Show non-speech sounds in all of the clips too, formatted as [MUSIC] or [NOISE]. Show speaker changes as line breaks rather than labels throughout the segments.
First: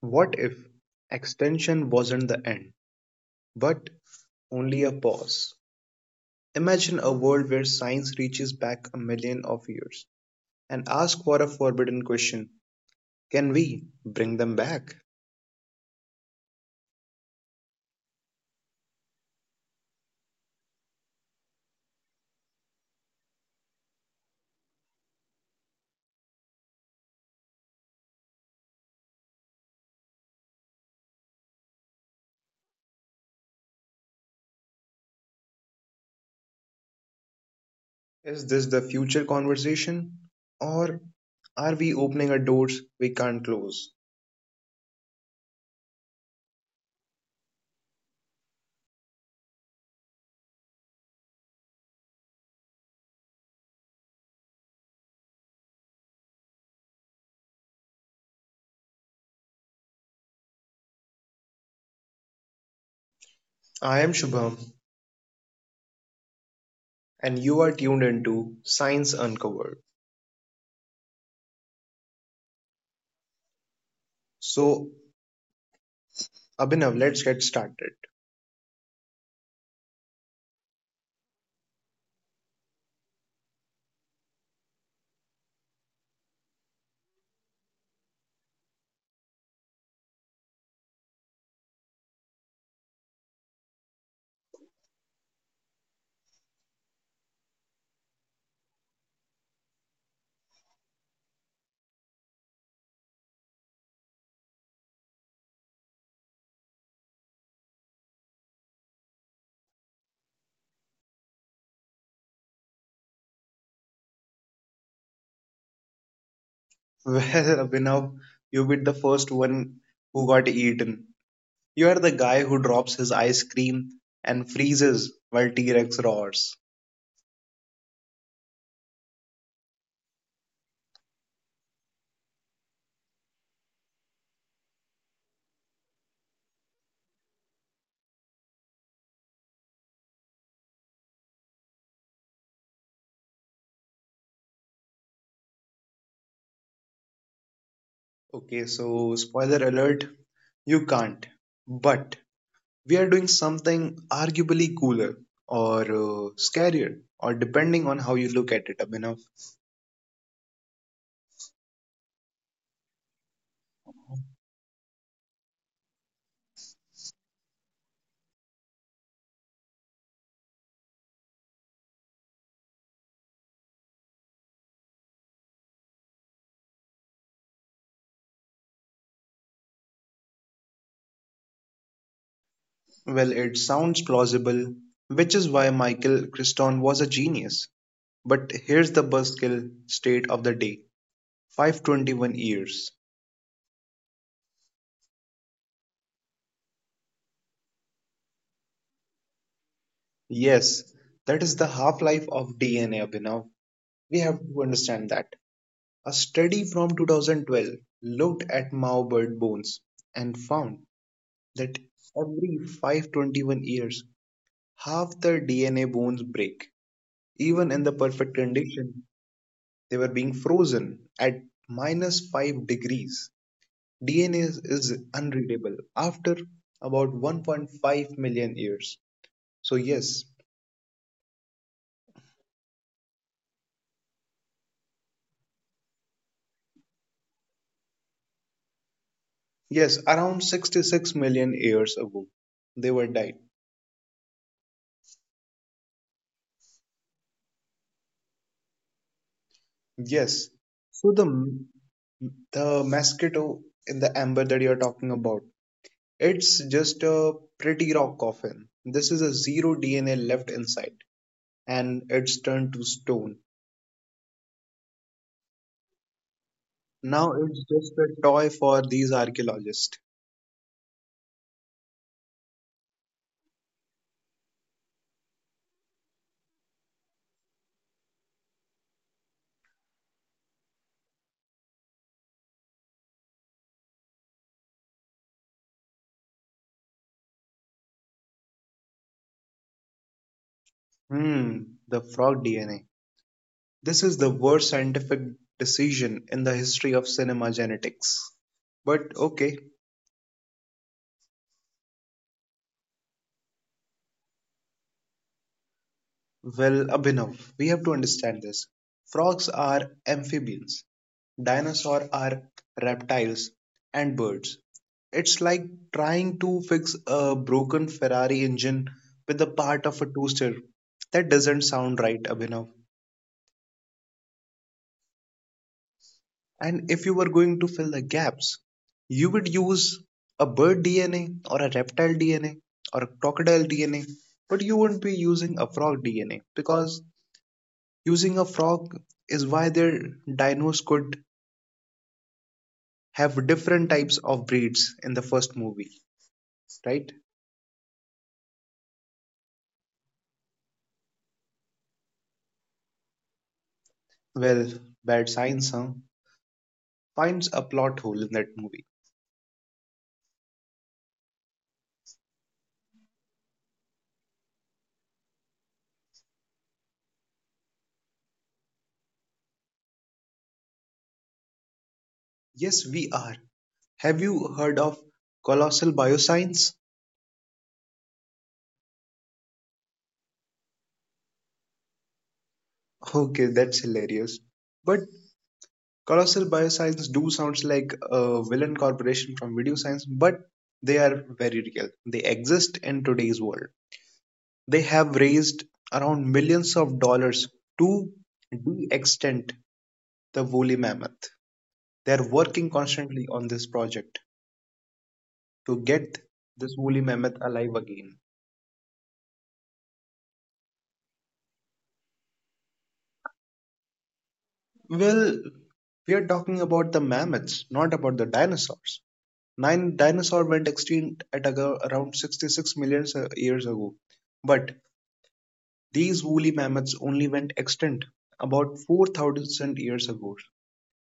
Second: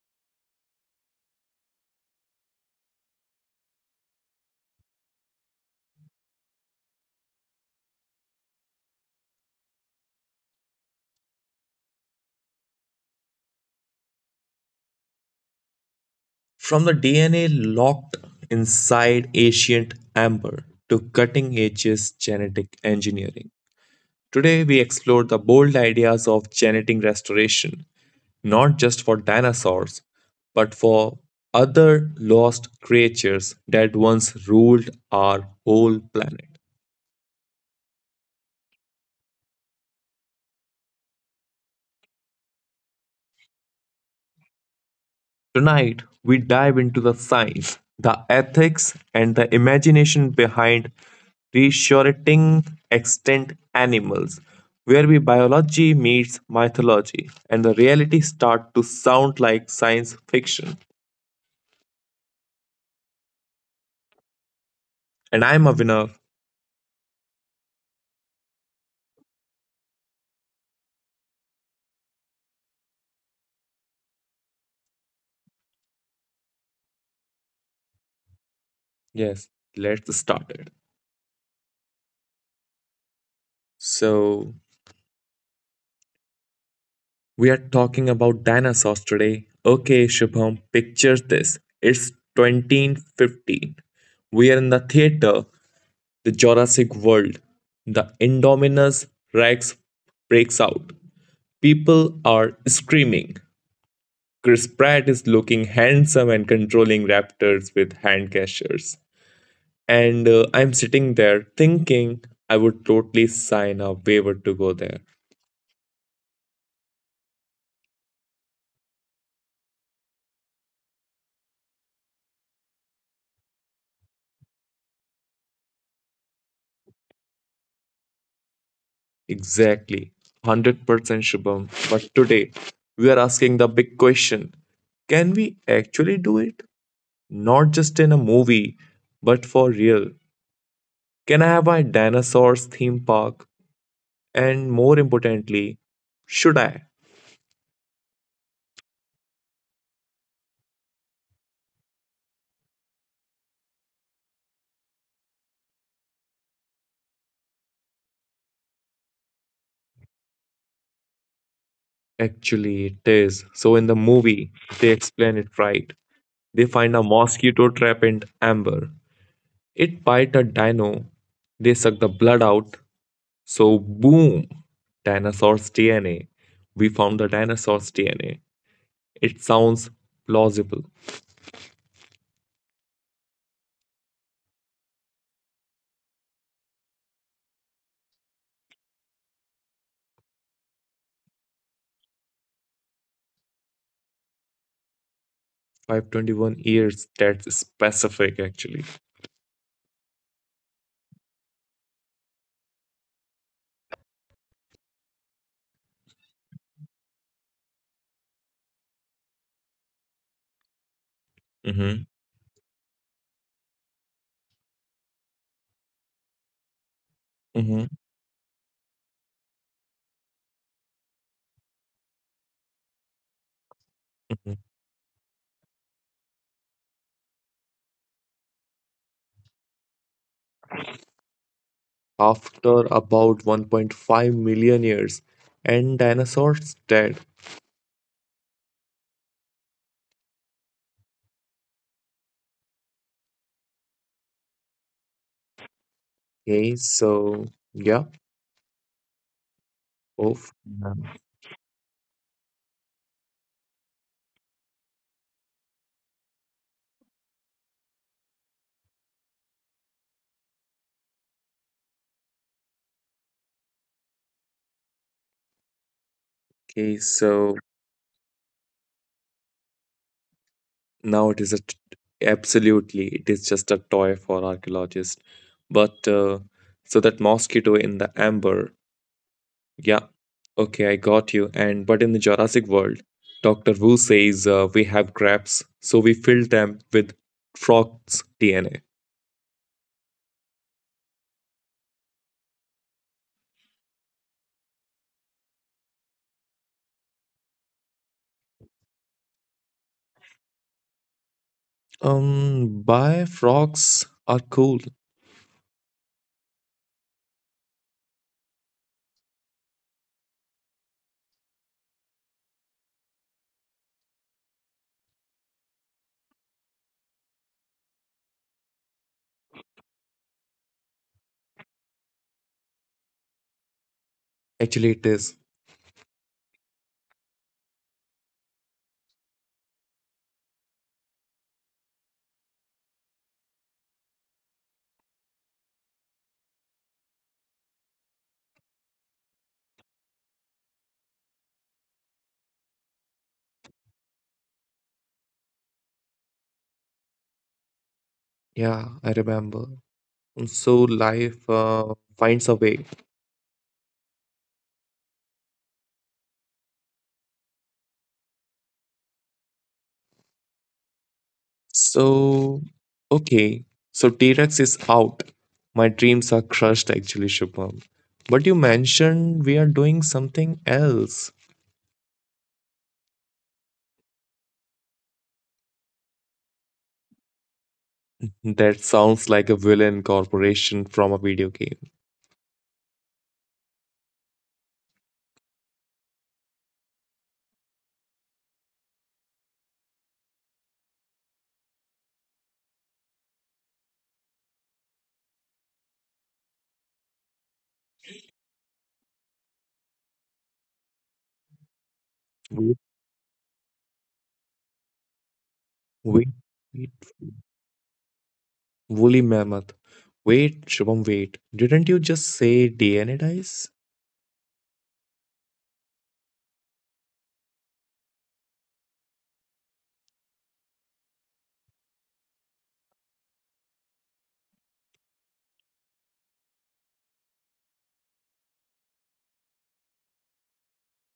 What if extension wasn't the end, but only a pause? Imagine a world where science reaches back a million of years and asks for a forbidden question. Can we bring them back?
From the DNA locked inside ancient amber to cutting edge genetic engineering. Today, we explore the bold ideas of genetic restoration, not just for dinosaurs, but for other lost creatures that once ruled our whole planet.
Is this the future conversation? Or are we opening a doors we can't close?
Tonight, we dive into the science, the ethics, and the imagination behind reassuring extinct animals, where we biology meets mythology and the reality start to sound like science fiction.
I am Shubham,
And I'm Avinav.
and you are tuned into Science Uncovered. So, Abhinav, let's get started.
Yes, let's start it. So, we are talking about dinosaurs today. Okay, Shubham, picture this. It's 2015. We are in the theater the Jurassic world, the Indominus Rex breaks out. People are screaming. Chris Pratt is looking handsome and controlling raptors with hand gestures. And I'm sitting there thinking I would totally sign a waiver to go there.
[LAUGHS] Well, Abhinav, you be the first one who got eaten. You are the guy who drops his ice cream and freezes while T Rex roars.
Exactly. 100% Shubham. But today, we are asking the big question, can we actually do it? Not just in a movie, but for real. Can I have a dinosaurs theme park? And more importantly, should I?
Okay, so spoiler alert, you can't. But we are doing something arguably cooler or scarier, or depending on how you look at it, Abhinav.
Actually, it is. So, in the movie, they explain it right. They find a mosquito trap in amber. It bite a dino. They suck the blood out. So, boom, dinosaur's DNA. We found the dinosaur's DNA. It sounds plausible.
Well, it sounds plausible, which is why Michael Criston was a genius. But here's the buzzkill state of the day: 521 years.
521 years, that's specific actually.
Yes, that is the half life of DNA, Abhinav. We have to understand that. A study from 2012 looked at Mao bird bones and found that
Mm-hmm.
every 521 years, half the DNA bones break. Even in the
Mm-hmm. Mm-hmm.
perfect condition, they were being frozen at minus 5 degrees. DNA is unreadable after about 1.5 million years. So, yes,
After about 1.5 million years and dinosaurs dead.
yes, around 66 million years ago, they were died.
Okay, so yeah, oof.
Yes, so the mosquito in the amber that you're talking about, it's just a pretty rock coffin. This is a zero DNA left inside, and it's turned to stone.
Okay,
Now
so
it's just a toy for these archaeologists.
now it is a absolutely it is just a toy for archaeologists. But so that mosquito in the amber, yeah, okay, I got you. And but in the Jurassic world, Doctor Wu says we have crabs, so we filled them with frogs' DNA.
Hmm, the frog DNA. This is the worst scientific decision in the history of cinema genetics. But okay,
Why frogs are cool?
well, Abhinav, we have to understand this. Frogs are amphibians, dinosaurs are reptiles, and birds. It's like trying to fix a broken Ferrari engine with a part of a toaster. That doesn't sound right, Abhinav.
Actually, it is.
And if you were going to fill the gaps, you would use a bird DNA or a reptile DNA or a crocodile DNA, but you wouldn't be using a frog DNA because using a frog is why their dinos could have different types of breeds in the first movie, right?
Yeah, I remember. So life finds a way.
Well, bad science, huh? Finds a plot hole in that movie.
So, okay. So T-Rex is out. My dreams are crushed, actually, Shubham. But you mentioned we are doing something else.
Yes, we are. Have you heard of colossal bioscience?
That sounds like a villain corporation from a video game.
Okay, that's hilarious. But colossal bioscience do sounds like a villain corporation from video science, but they are very real. They exist in today's world. They have raised around millions of dollars to de extend the woolly mammoth. They are
Wait,
working constantly on this project to
wait,
get this
wait.
woolly mammoth alive again.
Woolly mammoth. Wait, Shubham, wait. Didn't you just say DNA dice?
Well, we are talking about the mammoths, not about the dinosaurs. Nine dinosaur went extinct at around 66 million years ago, but these woolly mammoths only went extinct about 4,000 years ago,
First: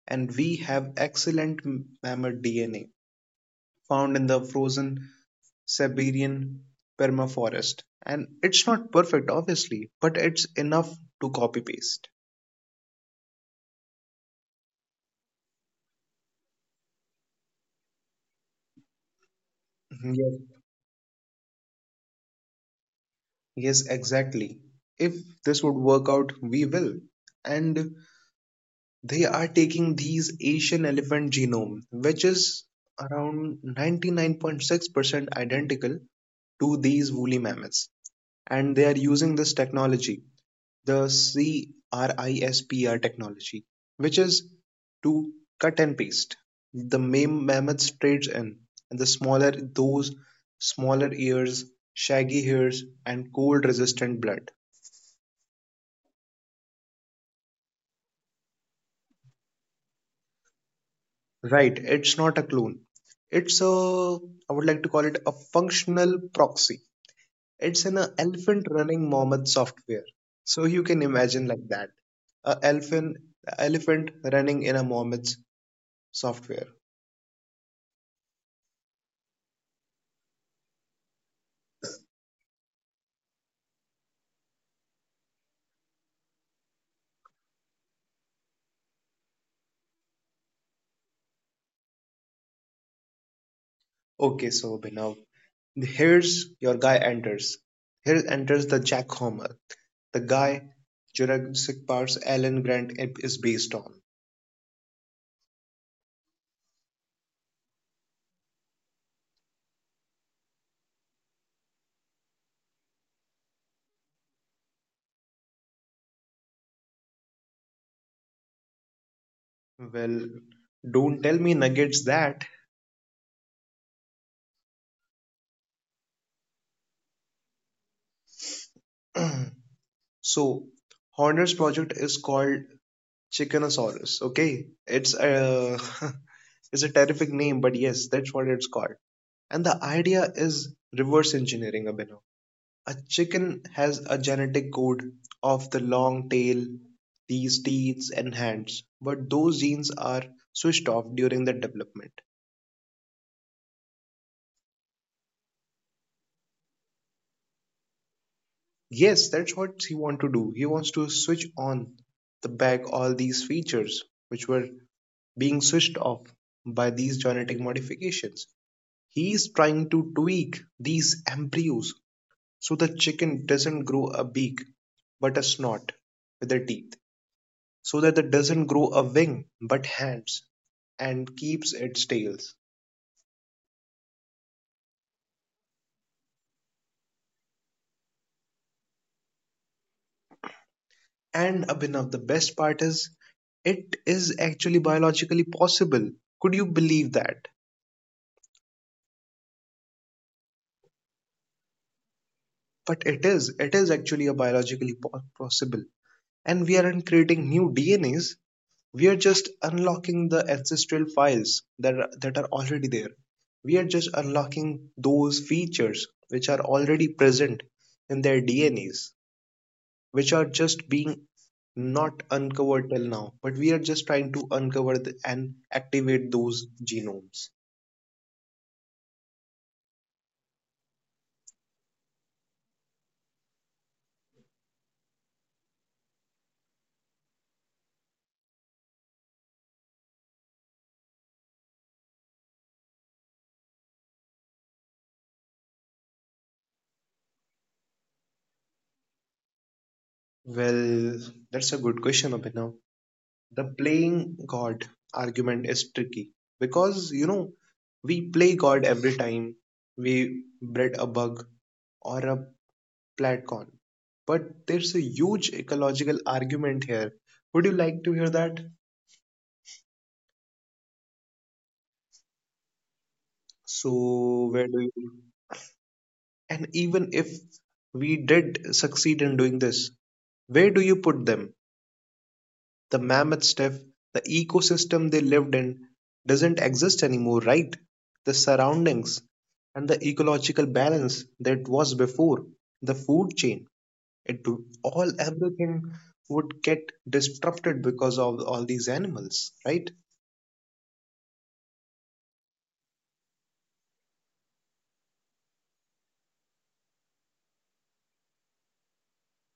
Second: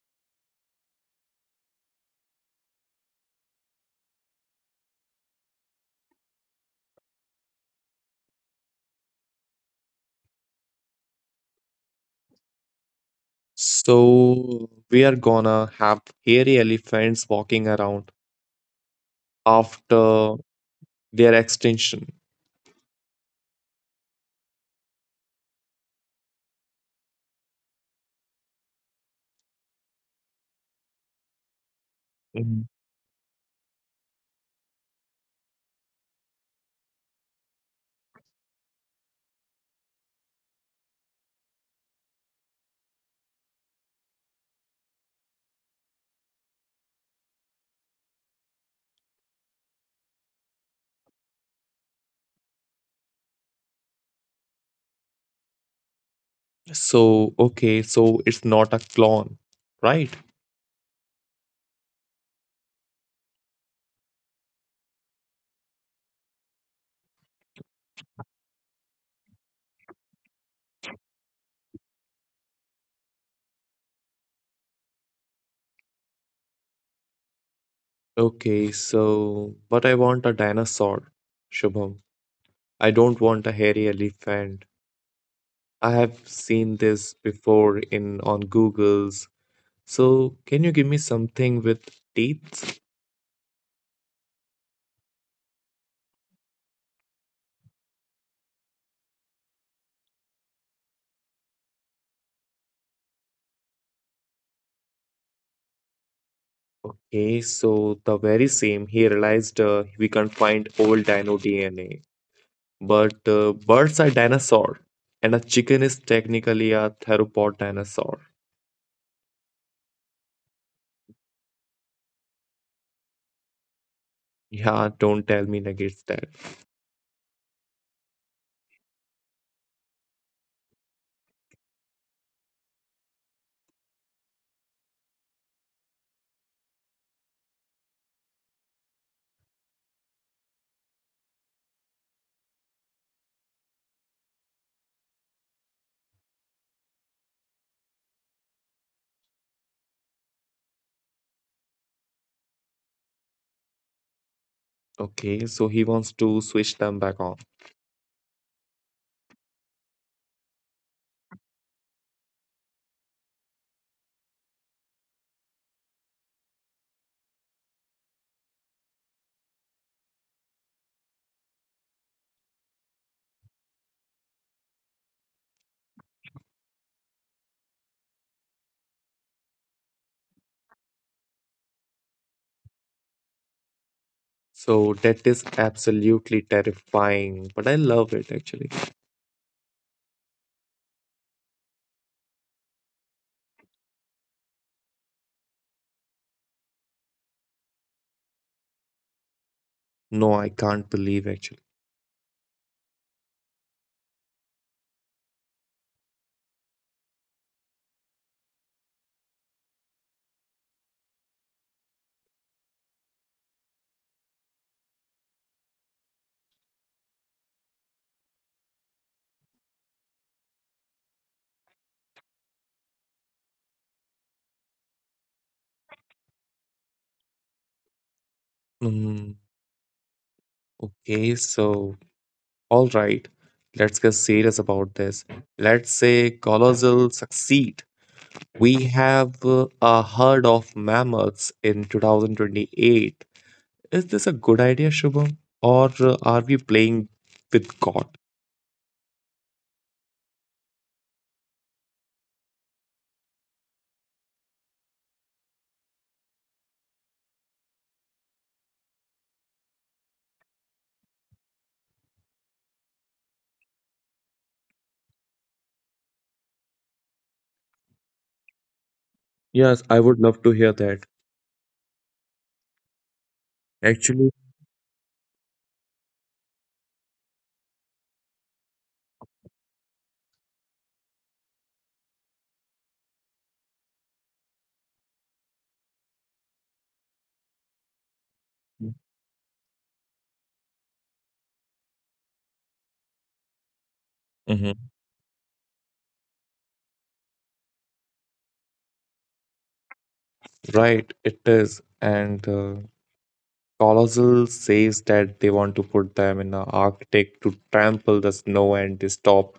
and we have excellent mammoth DNA. Found in the frozen Siberian permafrost. And it's not perfect, obviously, but it's enough to copy paste.
So we are gonna have hairy elephants walking around
Mhm.
after
Yes,
their extinction.
yes, exactly. If this would work out, we will. And they are taking these Asian elephant genome, which is
Mhm.
around 99.6% identical to these woolly mammoths. And they are using this technology, the CRISPR technology, which is to cut and paste. The mammoth trades in, and the smaller those smaller ears, shaggy hairs, and cold resistant blood.
So, okay, so it's not a clone, right?
Right, it's not a clone. It's a, I would like to call it a functional proxy. It's an elephant running mammoth software. So you can imagine like that. A elephant running in a mammoth software.
Okay, so but I want a dinosaur, Shubham. I don't want a hairy elephant. I have seen this before in on Google's. So, can you give me something with teeth?
Okay, so Bhinav, here's your guy enters. Here enters the Jack Homer, the guy Jurassic Park's Alan Grant is based on.
Okay, so the very same. He realized we can't find old dino DNA. But birds are dinosaur, and a chicken is technically a theropod dinosaur.
Well, don't tell me Nuggets that.
Yeah, don't tell me negates that.
[CLEARS THROAT] So, Horner's project is called Chickenosaurus. Okay, it's a [LAUGHS] it's a terrific name, but yes, that's what it's called. And the idea is reverse engineering a bit. A chicken has a genetic code of the long tail, these teeth and hands, but those genes are switched off during the development.
Okay, so he wants to switch them back on.
Yes, that's what he wants to do. He wants to switch on the back all these features which were being switched off by these genetic modifications. He is trying to tweak these embryos so the chicken doesn't grow a beak but a snout with their teeth. So that it doesn't grow a wing but hands and keeps its tails.
So that is absolutely terrifying, but I love it actually.
And Abhinav, the best part is it is actually biologically possible. Could you believe that?
No, I can't believe actually.
But it is. It is actually a biologically possible. And we aren't creating new DNAs. We are just unlocking the ancestral files that are already there. We are just unlocking those features which are already present in their DNAs. Which are just being not uncovered till now, but we are just trying to uncover and activate those genomes.
Mm, okay, so all right, let's get serious about this. Let's say colossal succeed. We have a herd of mammoths in 2028. Is this a good idea, Shubham? Or are we playing with God?
Well, that's a good question, Abhinav. The playing God argument is tricky because you know we play God every time we bred a bug or a platcon, but there's a huge ecological argument here. Would you like to hear that?
Yes, I would love to hear that. Actually,
So, where do you? And even if we did succeed in doing this, where do you put them? The mammoth stiff, the ecosystem they lived in doesn't exist anymore, right? The surroundings and the ecological balance that was before, the food chain, it
mhm.
all everything would get disrupted because of all these animals, right?
Right, it is. And Colossal says that they want to put them in the Arctic to trample the snow and to stop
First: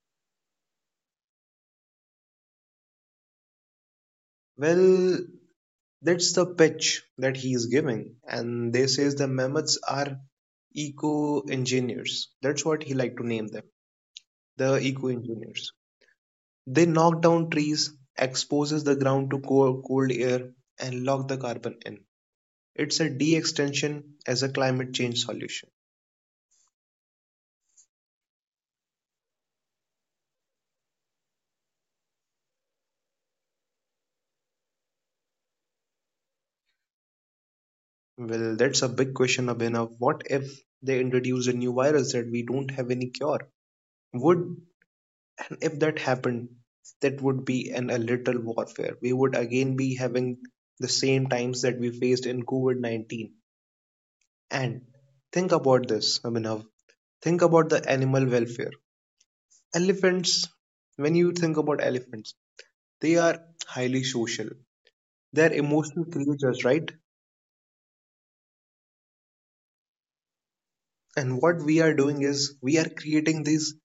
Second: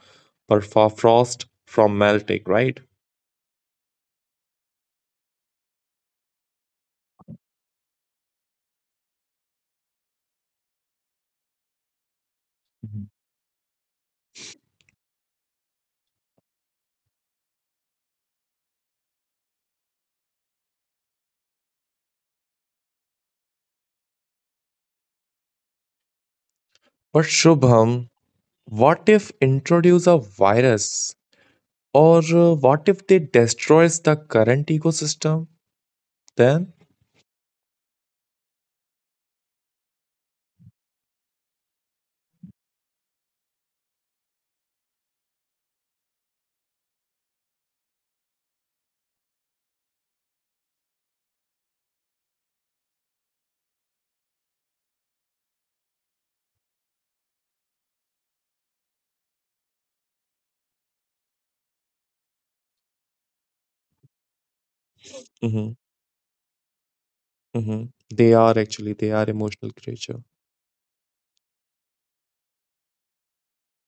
permafrost from melting, right?
Well, that's the pitch that he is giving, and they says the mammoths are eco engineers. That's what he like to name them, the eco engineers. They knock down trees, exposes the ground to cold air, and lock the carbon in. It's a de-extension as a climate change solution.
But Shubham, what if introduce a virus or what if they destroys the current ecosystem then?
Well, that's a big question, Abhinav. What if they introduce a new virus that we don't have any cure? Would If that happened, that would be an a little warfare. We would again be having the same times that we faced in COVID-19. And think about this, Abhinav. Think about the animal welfare. Elephants, when you think about elephants, they are highly social. They are
Hmm,
emotional creatures, right?
hmm. They are actually they are emotional creature.
And what we are doing is we are creating these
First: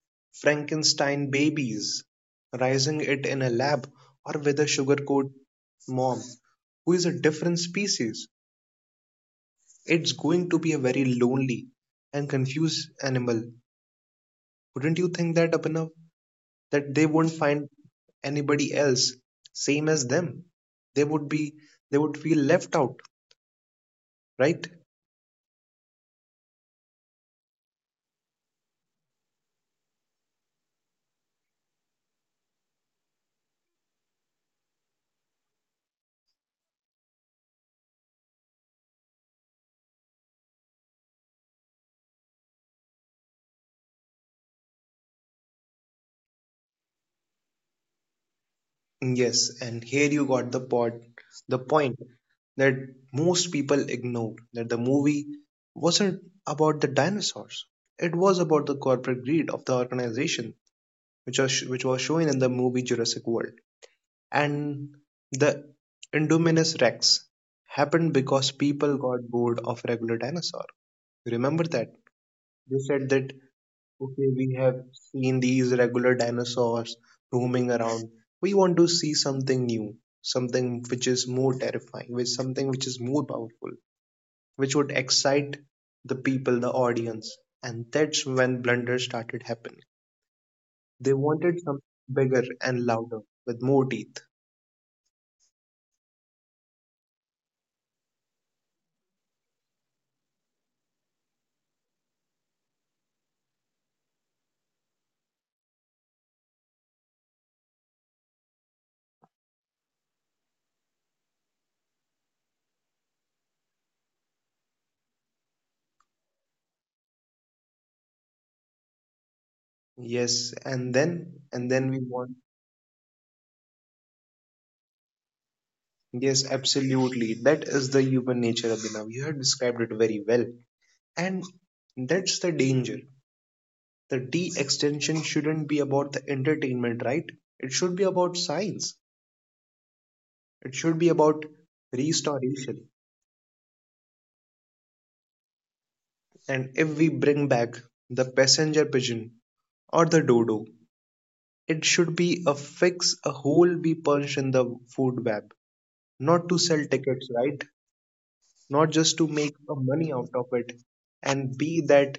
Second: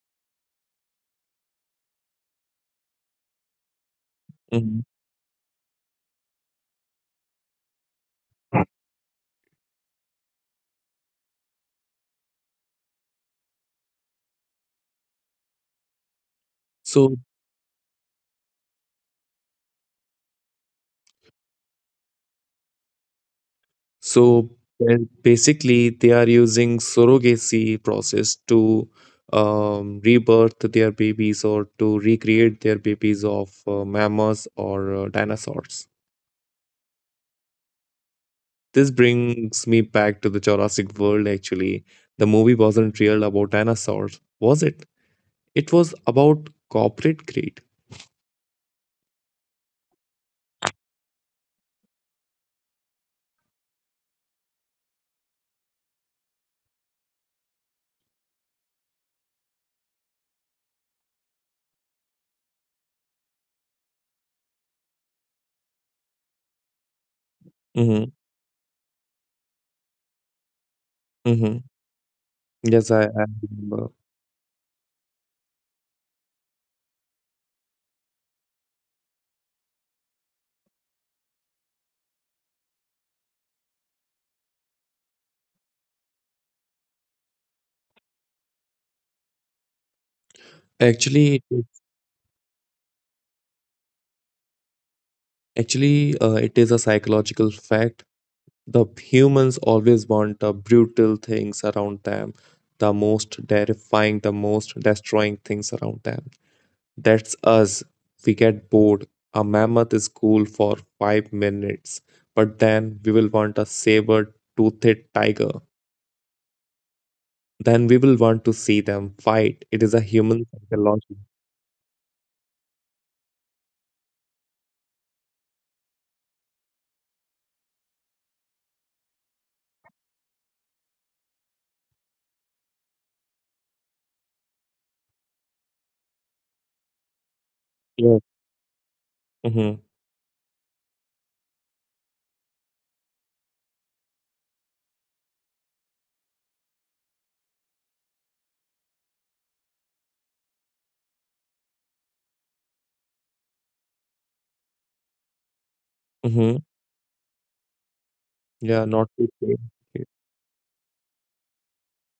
Frankenstein babies, raising it in a lab or with a
Mhm.
sugarcoat mom who is a different species. It's going to be a very lonely and confused animal. Wouldn't you think that, Abhinav? That they
So
won't find anybody else same as them. They would be they would feel left out,
so
right?
uh, basically they are using surrogacy process to rebirth their babies or to recreate their babies of mammals or dinosaurs. This brings me back to the Jurassic World actually. The movie wasn't real about dinosaurs, was it? It was about corporate greed.
Yes, and here you got the point that most people ignore that the movie wasn't about the dinosaurs. It was about the corporate greed of the organization, which was shown in the movie Jurassic World. And the Indominus Rex
Mm-hmm.
happened because people got bored of regular dinosaur.
Mm-hmm.
Remember that they
Yes, I,
said
I
that,
remember.
okay, we have seen these regular dinosaurs roaming around. We want to see something new, something which is more terrifying, which something which is more powerful, which would excite the people, the audience. And that's when blunders started happening. They
Actually, it
wanted
is-
something bigger and louder, with more teeth.
Actually, it is a psychological fact. The humans always want the brutal things around them, the most terrifying, the most destroying things around them. That's us. We get bored. A mammoth is cool for 5 minutes, but then we will want a saber-toothed tiger. Then we will want to see them fight. It is a human
Yes, and
psychology.
then and then we want, yes, absolutely. That is the human nature, Abhinav. You have described it very well. And that's the danger. The D extension shouldn't be about the entertainment, right? It should be
Yes.
about science.
Mm-hmm.
It should be about restoration. And if we bring back the passenger pigeon or the dodo, it should be a fix, a hole we punch in the food web. Not
Mm-hmm.
to sell tickets, right?
Yeah,
Not
not
just
to
to
say.
make a money out of it and be that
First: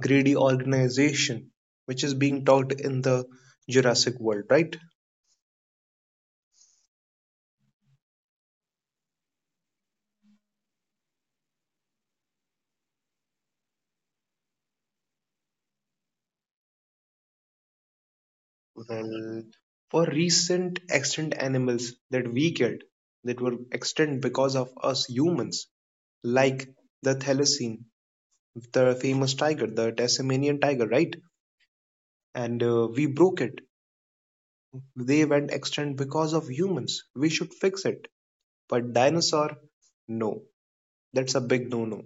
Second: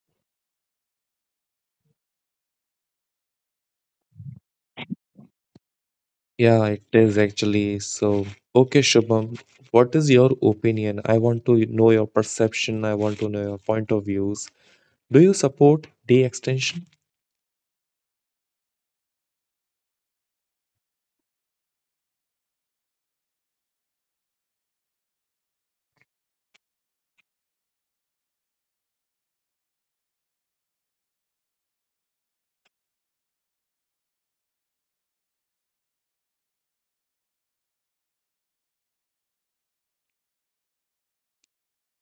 greedy organization which is being talked in the Jurassic world, right?
Yeah, it is actually. So, okay, Shubham, what is your opinion? I want to know your perception. I want to know your point of views. Do you support day extension?
Well, for recent extinct animals that we get that were extinct because of us humans, like the thylacine, the famous tiger, the Tasmanian tiger, right? And we broke it. They went extinct because of humans. We should fix it. But dinosaur, no. That's a big no-no.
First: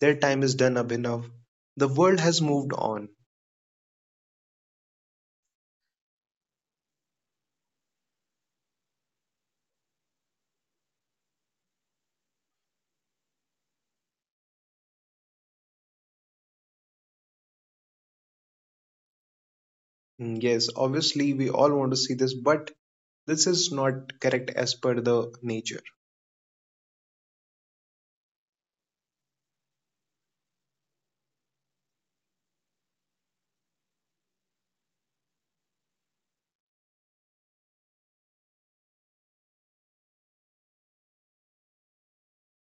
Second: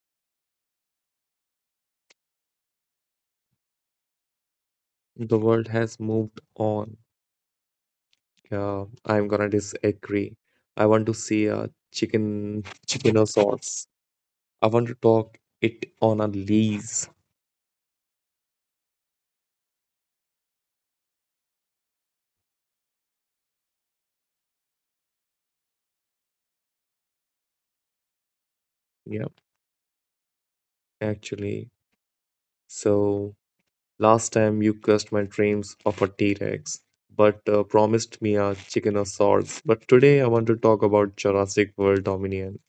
Their time is done, up enough. The world has moved on.
The world has moved on. Yeah, I'm gonna disagree. I want to see a chicken or sauce. I want to talk it on a lease.
Mm, yes, obviously we all want to see this, but this is not correct as per the nature.
Yeah, actually. So last time you cursed my dreams of a T-Rex, but promised me a chicken or sauce. But today I want to talk about Jurassic World Dominion.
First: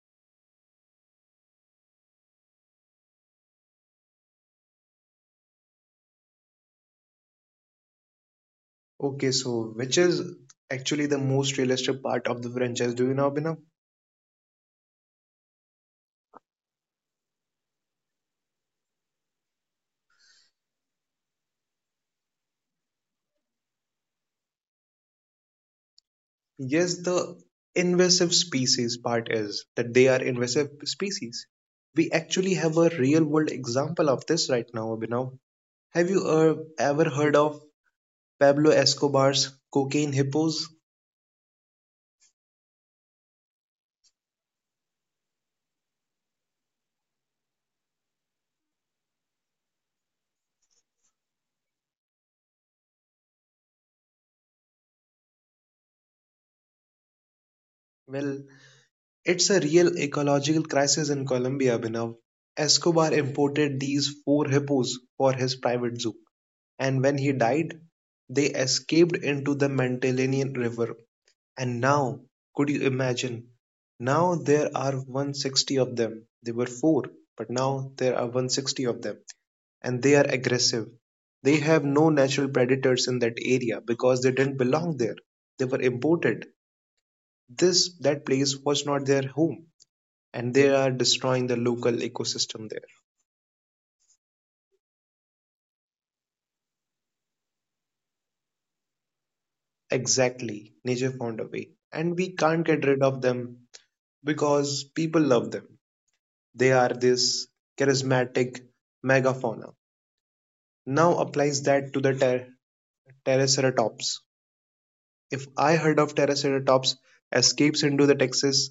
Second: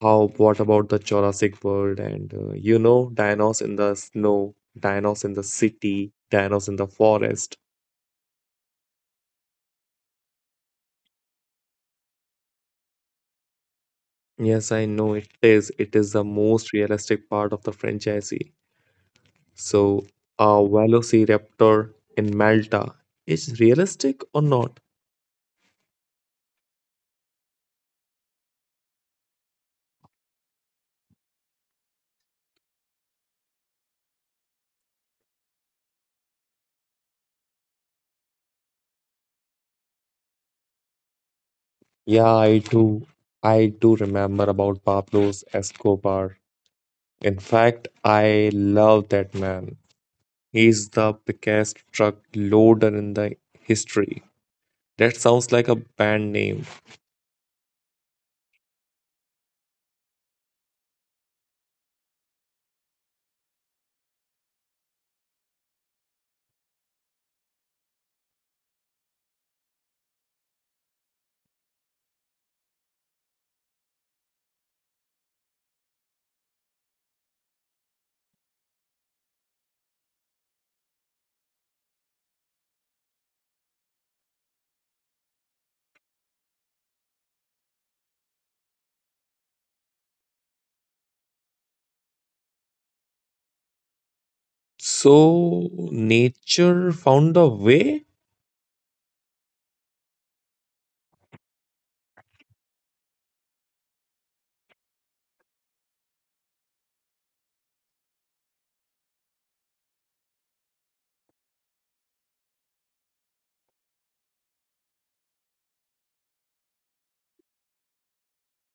How? What about the Jurassic World and you know, dinos in the snow, dinos in the city, dinos in the forest.
Okay, so which is actually the most realistic part of the franchise? Do you know, Abhinav?
Yes, I know it is. It is the most realistic part of the franchisee. So, a Velociraptor in Malta is realistic or not?
Yes, the invasive species part is that they are invasive species. We actually have a real world example of this right now, Abhinav. Have you ever heard of Pablo Escobar's cocaine hippos?
Yeah, I do. I do remember about Pablo Escobar. In fact, I love that man. He's the biggest truck loader in the history. That sounds like a band name.
Well, it's a real ecological crisis in Colombia, Abhinav. Escobar imported these four hippos for his private zoo. And when he died, they escaped into the Magdalenian River. And now, could you imagine? Now there are 160 of them. They were four, but now there are 160 of them, and they are aggressive. They have no natural predators in that area because they didn't belong there. They were imported. This that place was not their home, and they are destroying the local ecosystem there.
So, nature found a way?
Exactly, nature found a way, and we can't get rid of them because people love them. They are this charismatic megafauna. Now applies that to the Triceratops. If I heard of Triceratops escapes into the Texas,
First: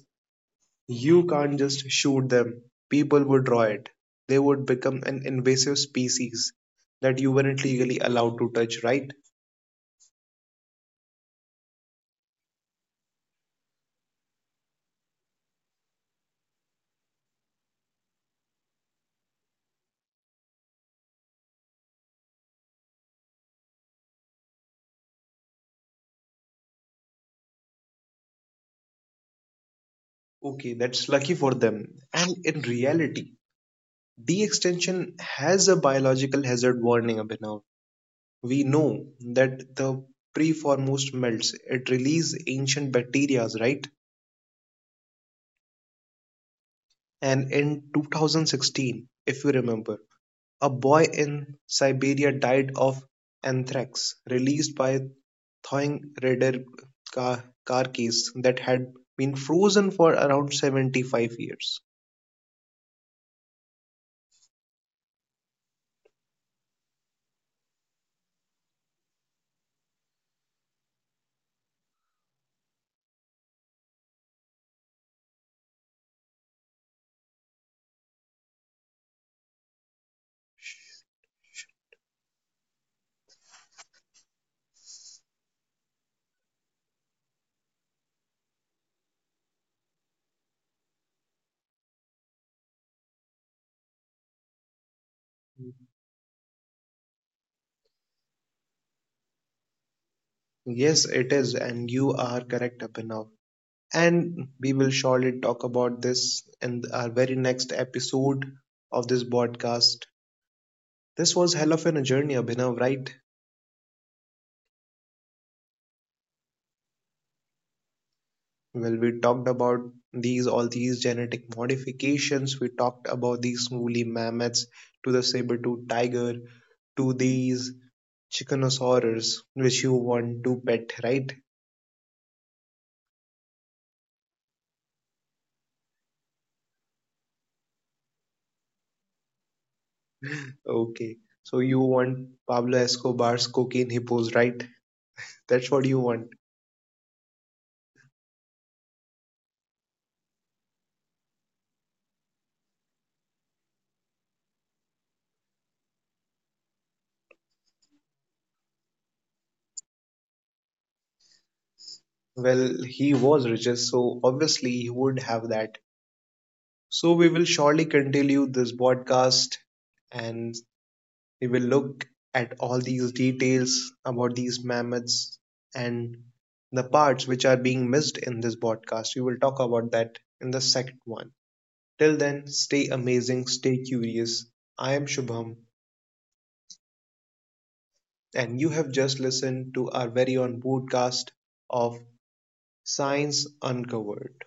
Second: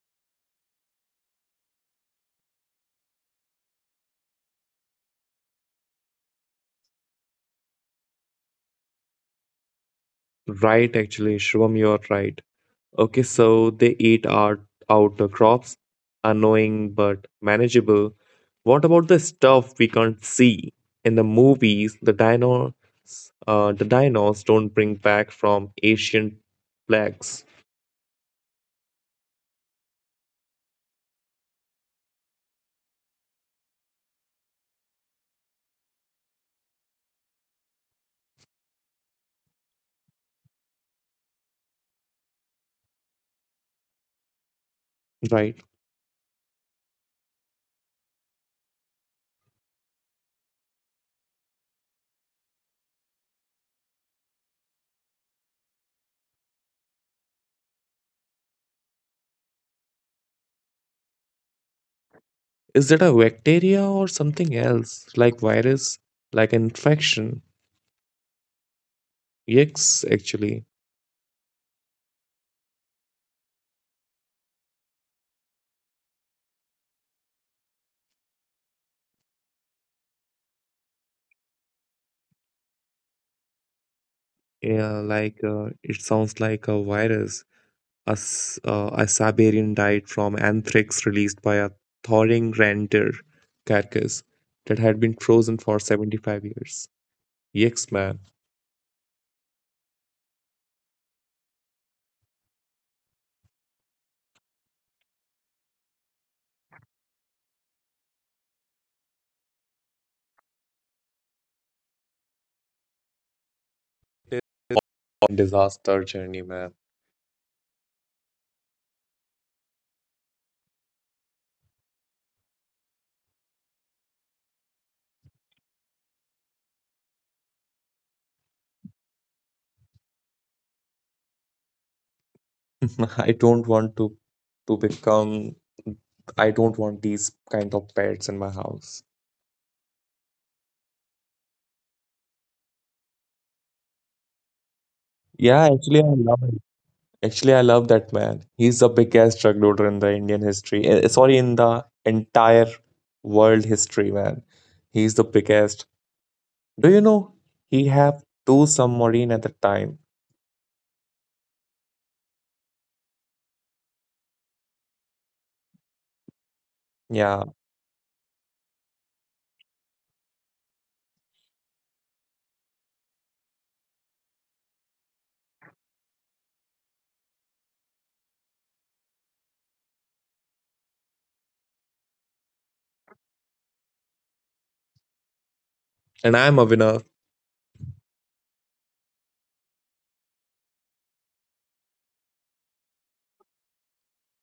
you can't just shoot them. People would draw it. They would become an invasive species that you weren't legally allowed to touch, right?
Right, actually, Shubham, you're right. Okay, so they eat out the crops, annoying but manageable. What about the stuff we can't see? In the movies, the dinos don't bring back from ancient plagues,
Okay, that's lucky for them. And in reality, de-extinction has a biological hazard warning, Abhinav. We know that the pre foremost melts. It released ancient bacterias, right?
right?
And in 2016, if you remember, a boy in Siberia died of anthrax released by thawing radar car case that had been frozen for around 75 years.
Is it a bacteria or something else, like virus, like infection? Yes, actually, yeah, like it sounds like a virus. A Siberian died from anthrax released by a thawing reindeer carcass that had been frozen for 75 years. Yes, man.
Yes, it is, and you are correct, Abhinav. And we will surely talk about this in our very next episode of this podcast. This was hell of a journey, Abhinav, right?
Disaster journey, man.
Well, we talked about these all these genetic modifications. We talked about these woolly mammoths to the saber-tooth tiger to these chickenosaurs, which you want to pet, right?
[LAUGHS] I don't want to become. I don't want these kind of pets in my house.
Okay, so you want Pablo Escobar's cocaine hippos, right?
Yeah,
That's what you
actually, I
want.
love it. Actually, I love that man. He's the biggest drug lorder in the Indian history. Eh, sorry, in the entire world history, man. He's the biggest. Do you know he have two submarine at the time?
Well, he was richest, so obviously he would have that. So we will
Yeah,
surely continue this podcast and we will look at all these details about these mammoths and the parts which are being missed in this podcast. We will talk about that in the second one. Till then, stay amazing, stay curious. I am Shubham,
and I'm a winner.
and you have just listened to our very own podcast of Science Uncovered.